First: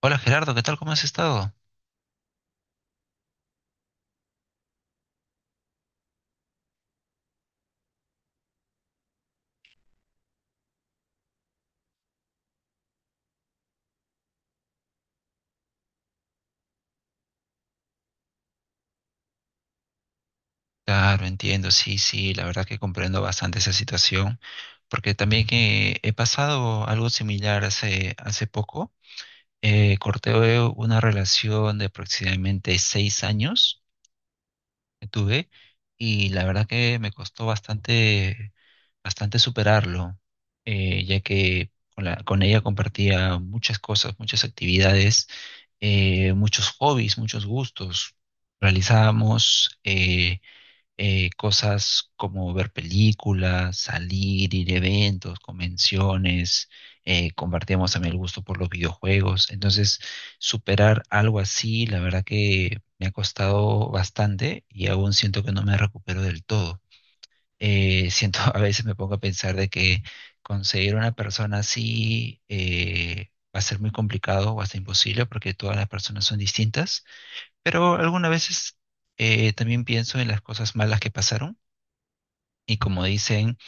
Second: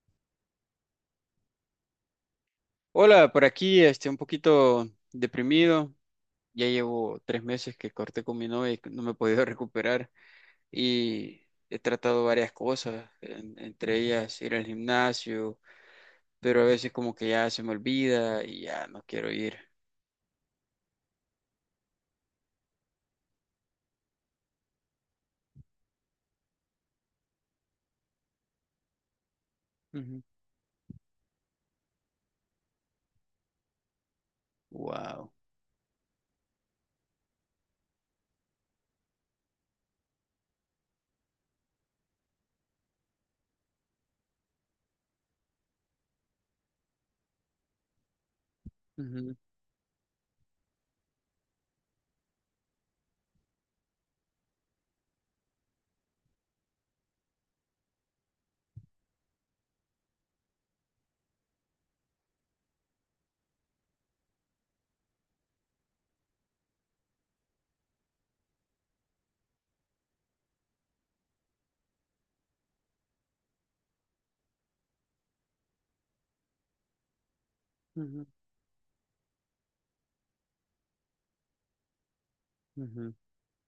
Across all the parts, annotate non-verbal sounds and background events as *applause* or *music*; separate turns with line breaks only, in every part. Hola Gerardo, ¿qué tal? ¿Cómo has estado?
Hola, por aquí un poquito deprimido. Ya llevo 3 meses que corté con mi novia y no me he podido *laughs* recuperar. Y he tratado varias cosas, entre ellas ir al gimnasio, pero a veces como que ya se me olvida y ya no quiero ir.
Claro, entiendo, sí, sí, la verdad que comprendo bastante esa situación, porque también que he pasado algo similar hace poco.
Ujú.
Corté una relación de aproximadamente 6 años que
Wow.
tuve y la verdad que me costó bastante, bastante superarlo, ya que con ella compartía muchas cosas, muchas actividades, muchos hobbies, muchos gustos.
Ujú,
Realizábamos cosas como ver películas, salir, ir a eventos, convenciones, compartíamos también el gusto por los videojuegos. Entonces, superar algo así, la verdad que me ha costado bastante y aún siento que no me recupero del todo. Siento, *laughs* a veces me pongo a pensar de que conseguir una persona así va a ser muy complicado o hasta imposible porque todas las personas son distintas, pero
ujú,
algunas veces también pienso en las cosas malas que pasaron y como
ujú.
dicen,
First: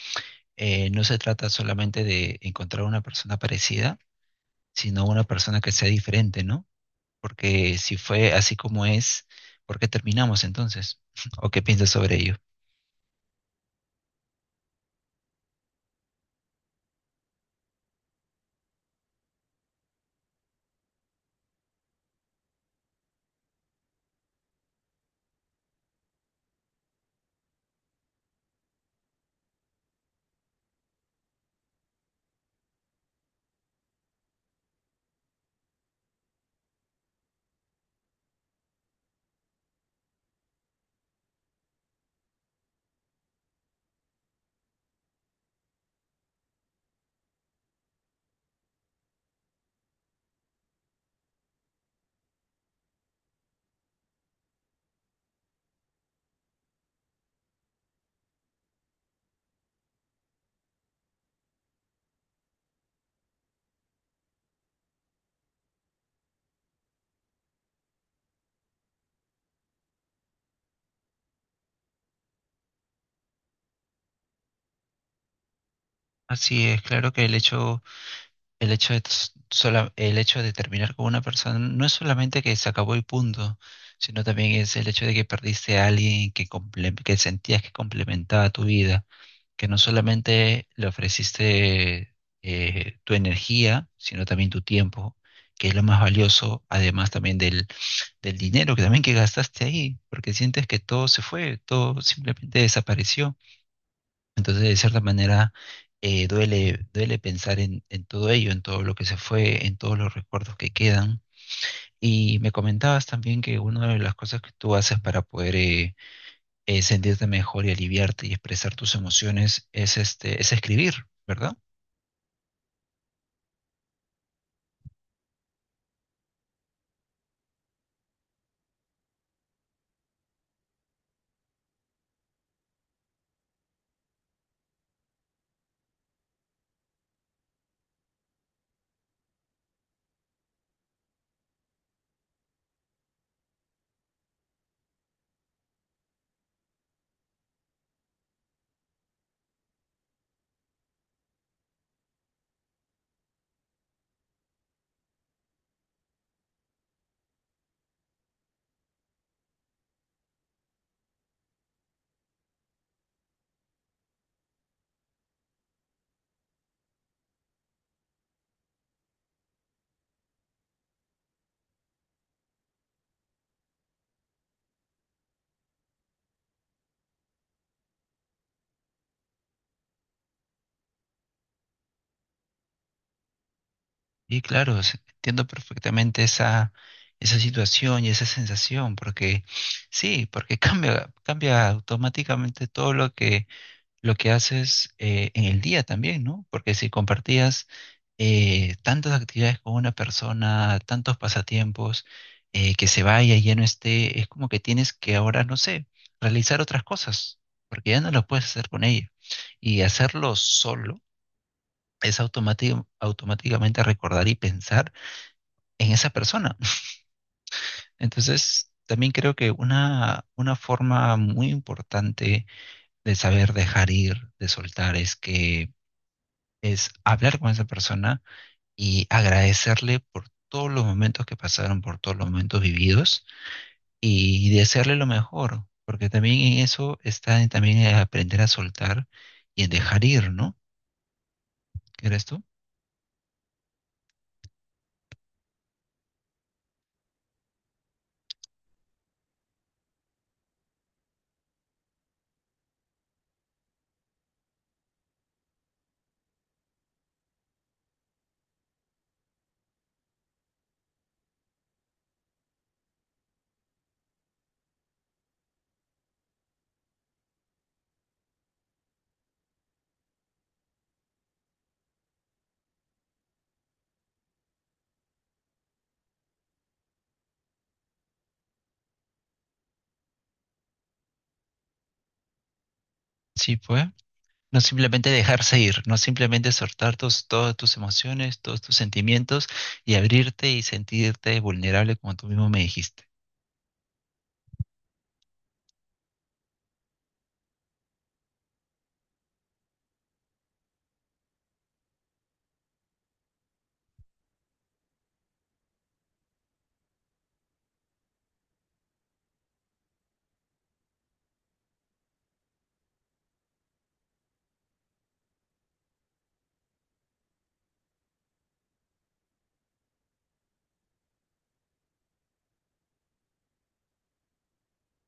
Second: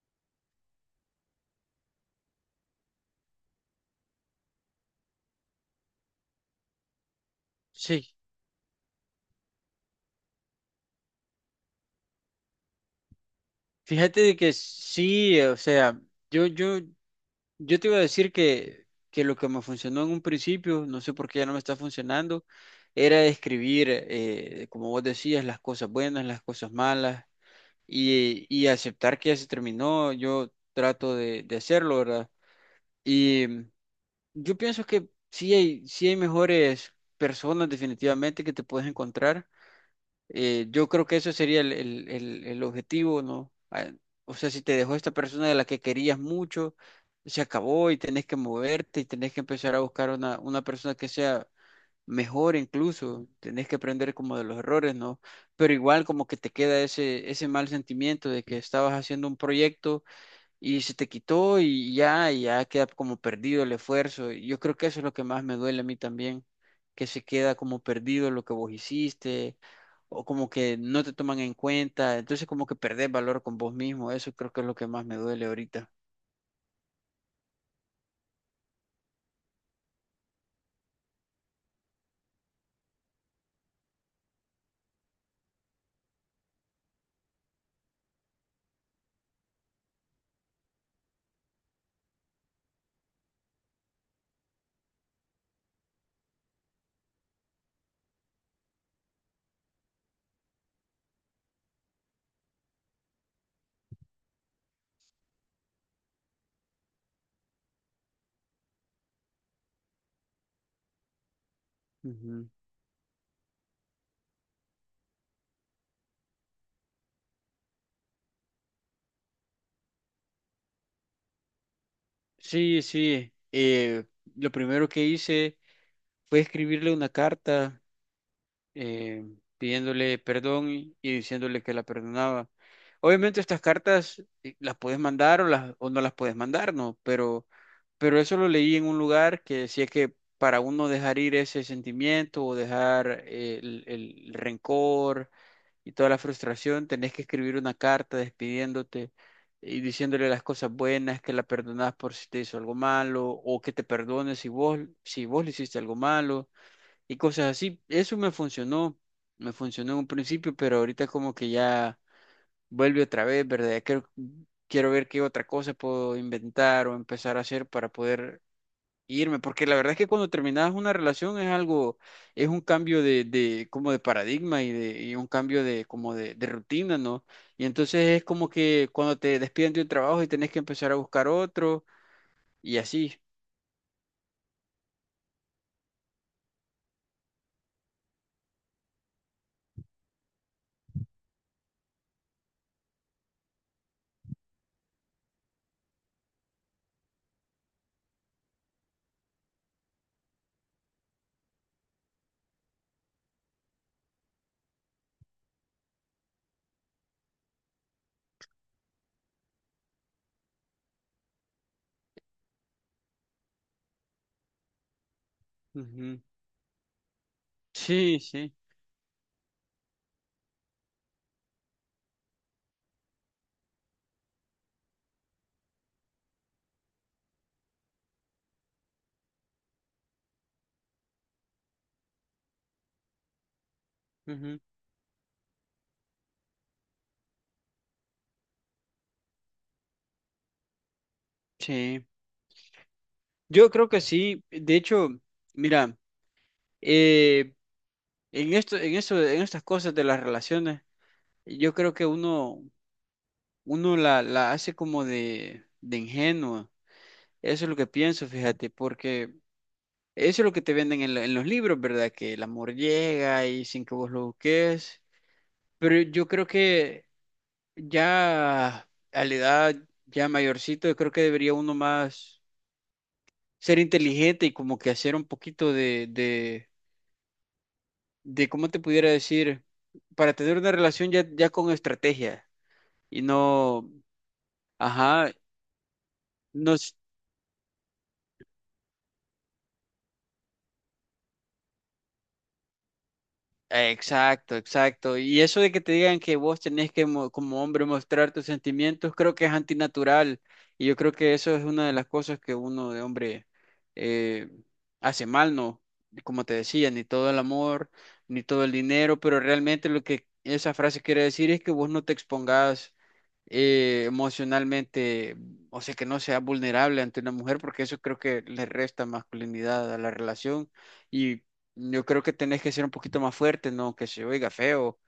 no se trata solamente de encontrar una persona parecida, sino una persona que sea diferente, ¿no? Porque si
Sí,
fue así como es, ¿por qué terminamos entonces? *laughs* ¿O qué piensas sobre ello?
fíjate de que sí, o sea, yo, yo Yo te iba a decir que lo que me funcionó en un principio, no sé por qué ya no me está funcionando, era escribir, como vos decías, las cosas buenas, las cosas malas y aceptar que ya se terminó. Yo trato de hacerlo, ¿verdad? Y yo pienso que sí hay mejores personas definitivamente que te puedes encontrar. Yo creo que eso sería el objetivo, ¿no? Ah, o sea, si te dejó esta persona de la que querías mucho, se acabó y tenés que moverte y tenés que empezar a buscar una persona que sea mejor incluso, tenés que aprender como de los errores, ¿no? Pero igual como que te queda ese mal sentimiento de que estabas haciendo un proyecto y se te quitó y ya queda como perdido el esfuerzo. Y yo creo que eso es lo que más me duele a mí también, que se queda como perdido lo que vos hiciste, o como que no te toman en cuenta, entonces como que perdés valor con vos mismo, eso creo que es lo que más me duele ahorita.
Así es, claro que el hecho de, el hecho de terminar con una persona no es solamente que se acabó el punto, sino también es el hecho de que perdiste a alguien que sentías que complementaba tu vida, que no solamente le ofreciste tu energía, sino también tu tiempo, que es lo más valioso, además también del dinero que también que gastaste ahí, porque sientes que todo se fue, todo simplemente desapareció. Entonces, de cierta manera, duele, duele pensar en todo ello, en todo lo que se fue, en todos los recuerdos que quedan. Y
Ujú.
me comentabas también que una de las cosas que tú haces para poder sentirte mejor y aliviarte y expresar tus emociones es, este, es escribir, ¿verdad?
Sí, sí, lo primero que hice fue escribirle una carta eh, pidiéndole perdón y diciéndole que la perdonaba. Obviamente estas cartas las puedes mandar o no las puedes mandar, ¿no? Pero eso lo leí en un lugar que decía que para uno dejar ir ese sentimiento o dejar el rencor y toda la frustración, tenés que escribir una carta despidiéndote y diciéndole las cosas buenas, que la perdonás por si te hizo algo malo o que te perdones si vos, si vos le hiciste algo malo y cosas así. Eso me funcionó en un principio, pero ahorita como que ya vuelve otra vez, ¿verdad? Ya quiero ver qué otra cosa puedo inventar o empezar a hacer para poder irme, porque la verdad es que cuando terminas una relación es un cambio de como de paradigma y un cambio de como de rutina, ¿no? Y entonces es como que cuando te despiden de un trabajo y tenés que empezar a buscar otro y así.
Y claro, entiendo perfectamente esa, esa situación y esa sensación, porque sí, porque *laughs* cambia, cambia automáticamente todo lo que haces en el día también, ¿no? Porque si compartías tantas actividades con una persona, tantos pasatiempos, que se vaya y ya no esté, es como que tienes que ahora, no sé, realizar otras cosas, porque ya no lo puedes hacer con ella. Y hacerlo solo es automáticamente recordar y pensar en esa
Ujú.
persona. *laughs*
Sí, sí.
Entonces, también creo que una forma muy importante de saber dejar ir, de soltar, es hablar con esa persona y agradecerle por todos los momentos que pasaron, por todos los momentos vividos y
Ujú,
desearle lo mejor, porque también en eso está en también en aprender a soltar y en dejar ir, ¿no?
sí.
¿Crees tú?
Yo creo que sí. De hecho, mira, eh, en esto, en eso, en estas cosas de las relaciones, yo creo que uno la hace como de ingenua. Eso es lo que pienso, fíjate, porque eso es lo que te venden en los libros, ¿verdad? Que el amor llega y sin que vos lo busques. Pero yo creo que ya a la edad ya mayorcito, yo creo que debería uno más ser inteligente y como que hacer un poquito de cómo te pudiera decir, para tener una relación ya, ya con estrategia y
Sí, pues.
no.
No simplemente
Ajá,
dejarse ir, no simplemente
no,
soltar todas tus emociones, todos tus sentimientos y abrirte y sentirte vulnerable como tú mismo me dijiste.
exacto, exacto. Y eso de que te digan que vos tenés que como hombre mostrar tus sentimientos, creo que es antinatural. Y yo creo que eso es una de las cosas que uno de hombre eh, hace mal, ¿no? Como te decía, ni todo el amor, ni todo el dinero, pero realmente lo que esa frase quiere decir es que vos no te expongas emocionalmente, o sea, que no sea vulnerable ante una mujer, porque eso creo que le resta masculinidad a la relación. Y yo creo que tenés que ser un poquito más fuerte, no que se oiga feo,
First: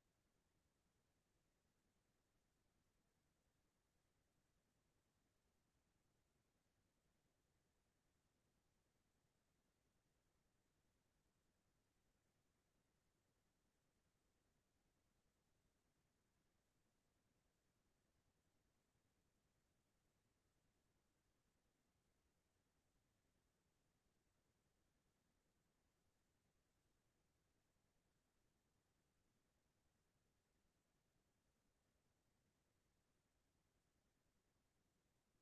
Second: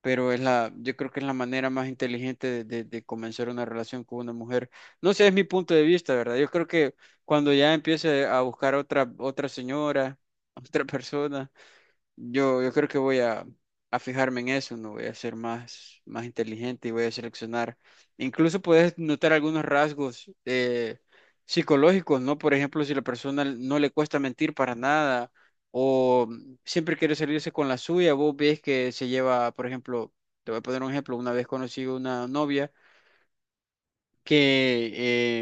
pero yo creo que es la manera más inteligente de comenzar una relación con una mujer. No sé, es mi punto de vista, ¿verdad? Yo creo que cuando ya empiece a buscar otra señora, *laughs* otra persona. Yo creo que voy a fijarme en eso, no voy a ser más inteligente y voy a seleccionar. Incluso puedes notar algunos rasgos psicológicos, ¿no? Por ejemplo, si la persona no le cuesta mentir para nada o siempre quiere salirse con la suya, vos ves que se lleva, por ejemplo, te voy a poner un ejemplo, una vez conocí una novia que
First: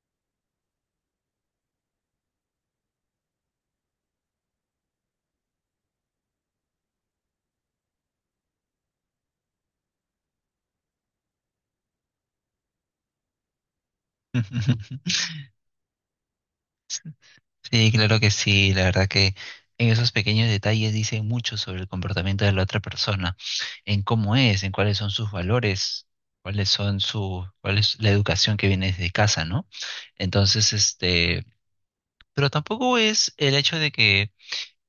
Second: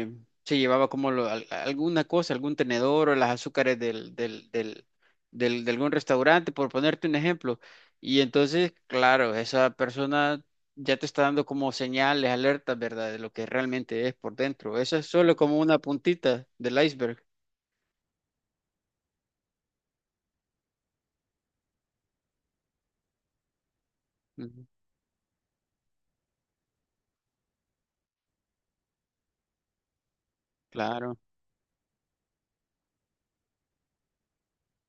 eh, se llevaba como alguna cosa, algún tenedor o las azúcares de algún restaurante, por ponerte un ejemplo. Y entonces, claro, esa persona ya te está dando como señales, alertas, ¿verdad? De lo que realmente es por dentro. Eso es
*laughs*
solo como una puntita del iceberg.
Sí, claro que sí. La verdad que en esos pequeños detalles dicen mucho sobre el comportamiento de la otra persona, en cómo es,
Ujú,
en cuáles son sus valores, cuál es la educación que viene desde casa, ¿no? Entonces,
claro.
este, pero tampoco es el hecho de que,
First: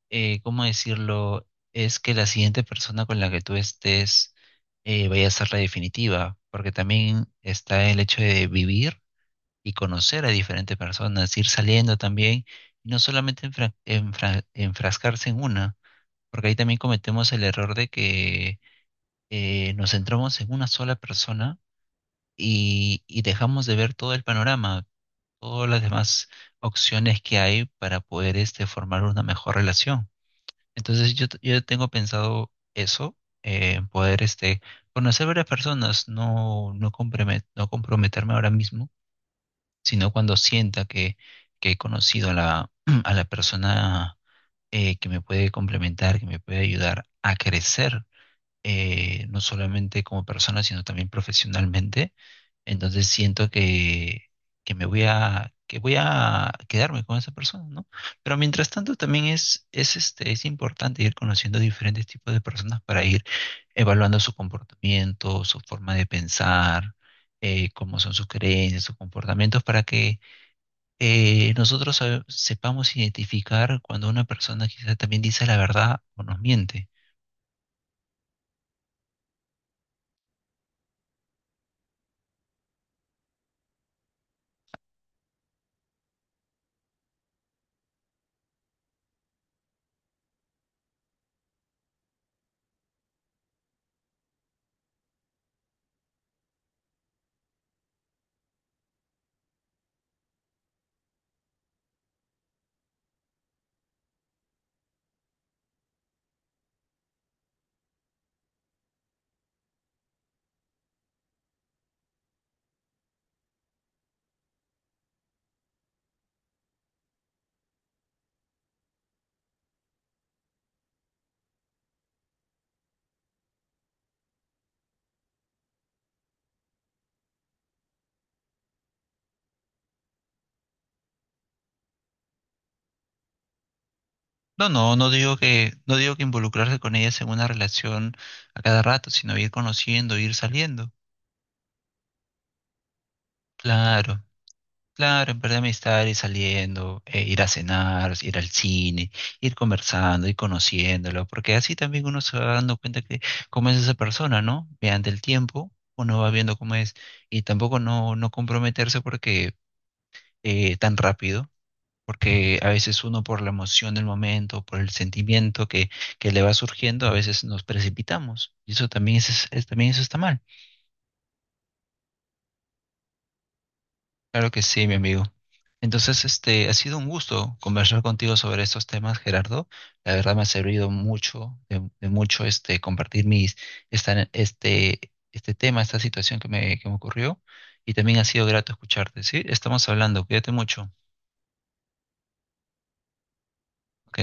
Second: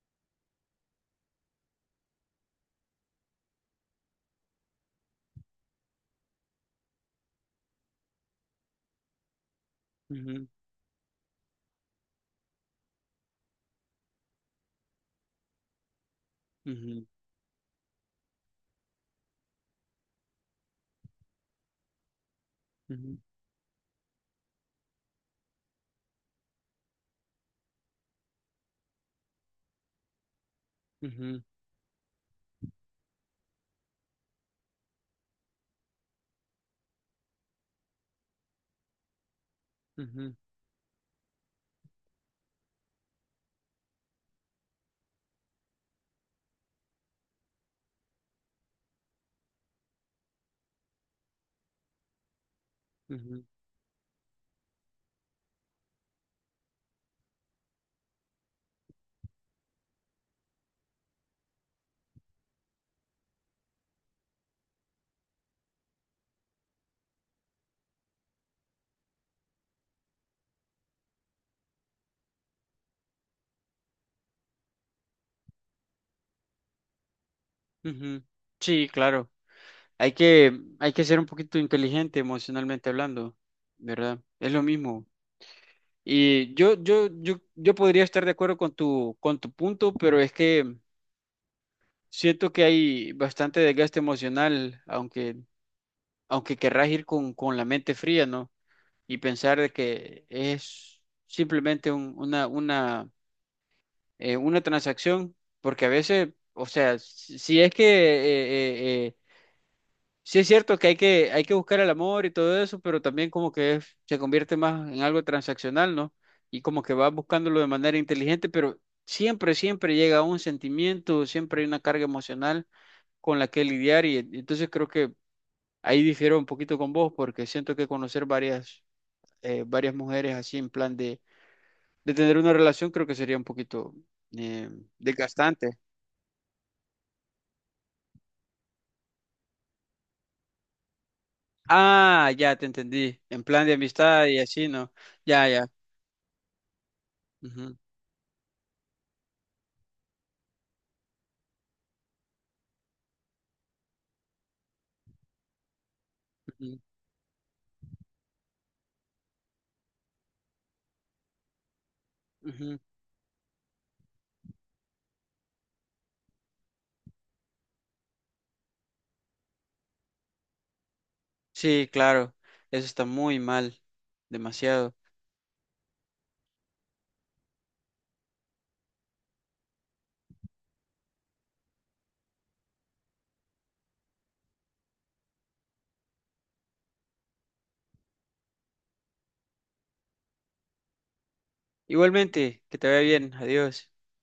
¿cómo decirlo? Es que la siguiente persona con la que tú estés vaya a ser la definitiva, porque también está el hecho de vivir y conocer a
Ujú,
diferentes personas, ir saliendo también, y no solamente enfrascarse en una, porque ahí también
ujú,
cometemos el error de que nos centramos en una sola persona
ujú,
y dejamos de ver todo el panorama, todas las demás opciones que hay para poder este, formar una mejor relación. Entonces
ujú,
yo tengo pensado eso, poder este, conocer varias personas, no no comprometerme ahora mismo sino
ujú,
cuando sienta que he conocido a la, *clears throat* a la persona que me puede complementar, que me puede ayudar a crecer, no solamente como persona, sino también profesionalmente. Entonces
ujú,
siento que me voy a, que voy a quedarme con esa persona, ¿no? Pero mientras tanto también es, este, es importante ir conociendo diferentes tipos de personas para ir evaluando su comportamiento, su forma de pensar, cómo son sus creencias, sus comportamientos, para que nosotros sepamos identificar cuando una persona quizá también dice la verdad o nos miente.
ujú. Sí, claro. Hay que ser un poquito inteligente emocionalmente hablando, ¿verdad? Es lo mismo. Y yo podría estar de acuerdo con tu punto, pero es que siento que hay bastante desgaste emocional, aunque querrás ir con la mente fría, ¿no? Y pensar de que es simplemente una transacción, porque a veces, o sea, si si es que Sí es cierto que hay que buscar el amor y todo eso, pero también como que se convierte más en algo transaccional, ¿no? Y como que vas buscándolo de manera inteligente, pero siempre, siempre llega un sentimiento, siempre hay una carga emocional con la que lidiar y entonces creo que ahí difiero un poquito con vos porque siento que conocer varias mujeres así en plan de tener una relación creo que sería un poquito
No,
eh,
no, no digo
desgastante.
que, no digo que involucrarse con ellas en una relación a cada rato, sino ir conociendo, ir saliendo.
Ah, ya te entendí, en plan de
Claro,
amistad y así, ¿no?
claro, en
Ya,
verdad
ya.
amistad, ir saliendo, ir a
Ujú,
cenar, ir al cine, ir conversando, ir conociéndolo, porque así también uno se va dando cuenta que cómo es esa persona, ¿no? Mediante el tiempo, uno va viendo cómo
ujú,
es, y tampoco no, no comprometerse porque tan rápido porque a
ujú.
veces uno por la emoción del momento, por el sentimiento que le va surgiendo, a veces nos precipitamos. Y eso también es, también eso está mal.
Sí, claro, eso está muy mal,
Claro que sí, mi
demasiado.
amigo. Entonces, este, ha sido un gusto conversar contigo sobre estos temas, Gerardo. La verdad me ha servido mucho, de mucho este, compartir mis, esta- este, este tema, esta situación que me ocurrió. Y también ha sido grato escucharte, ¿sí? Estamos hablando, cuídate mucho.
Igualmente, que te vaya bien, adiós.
Ok.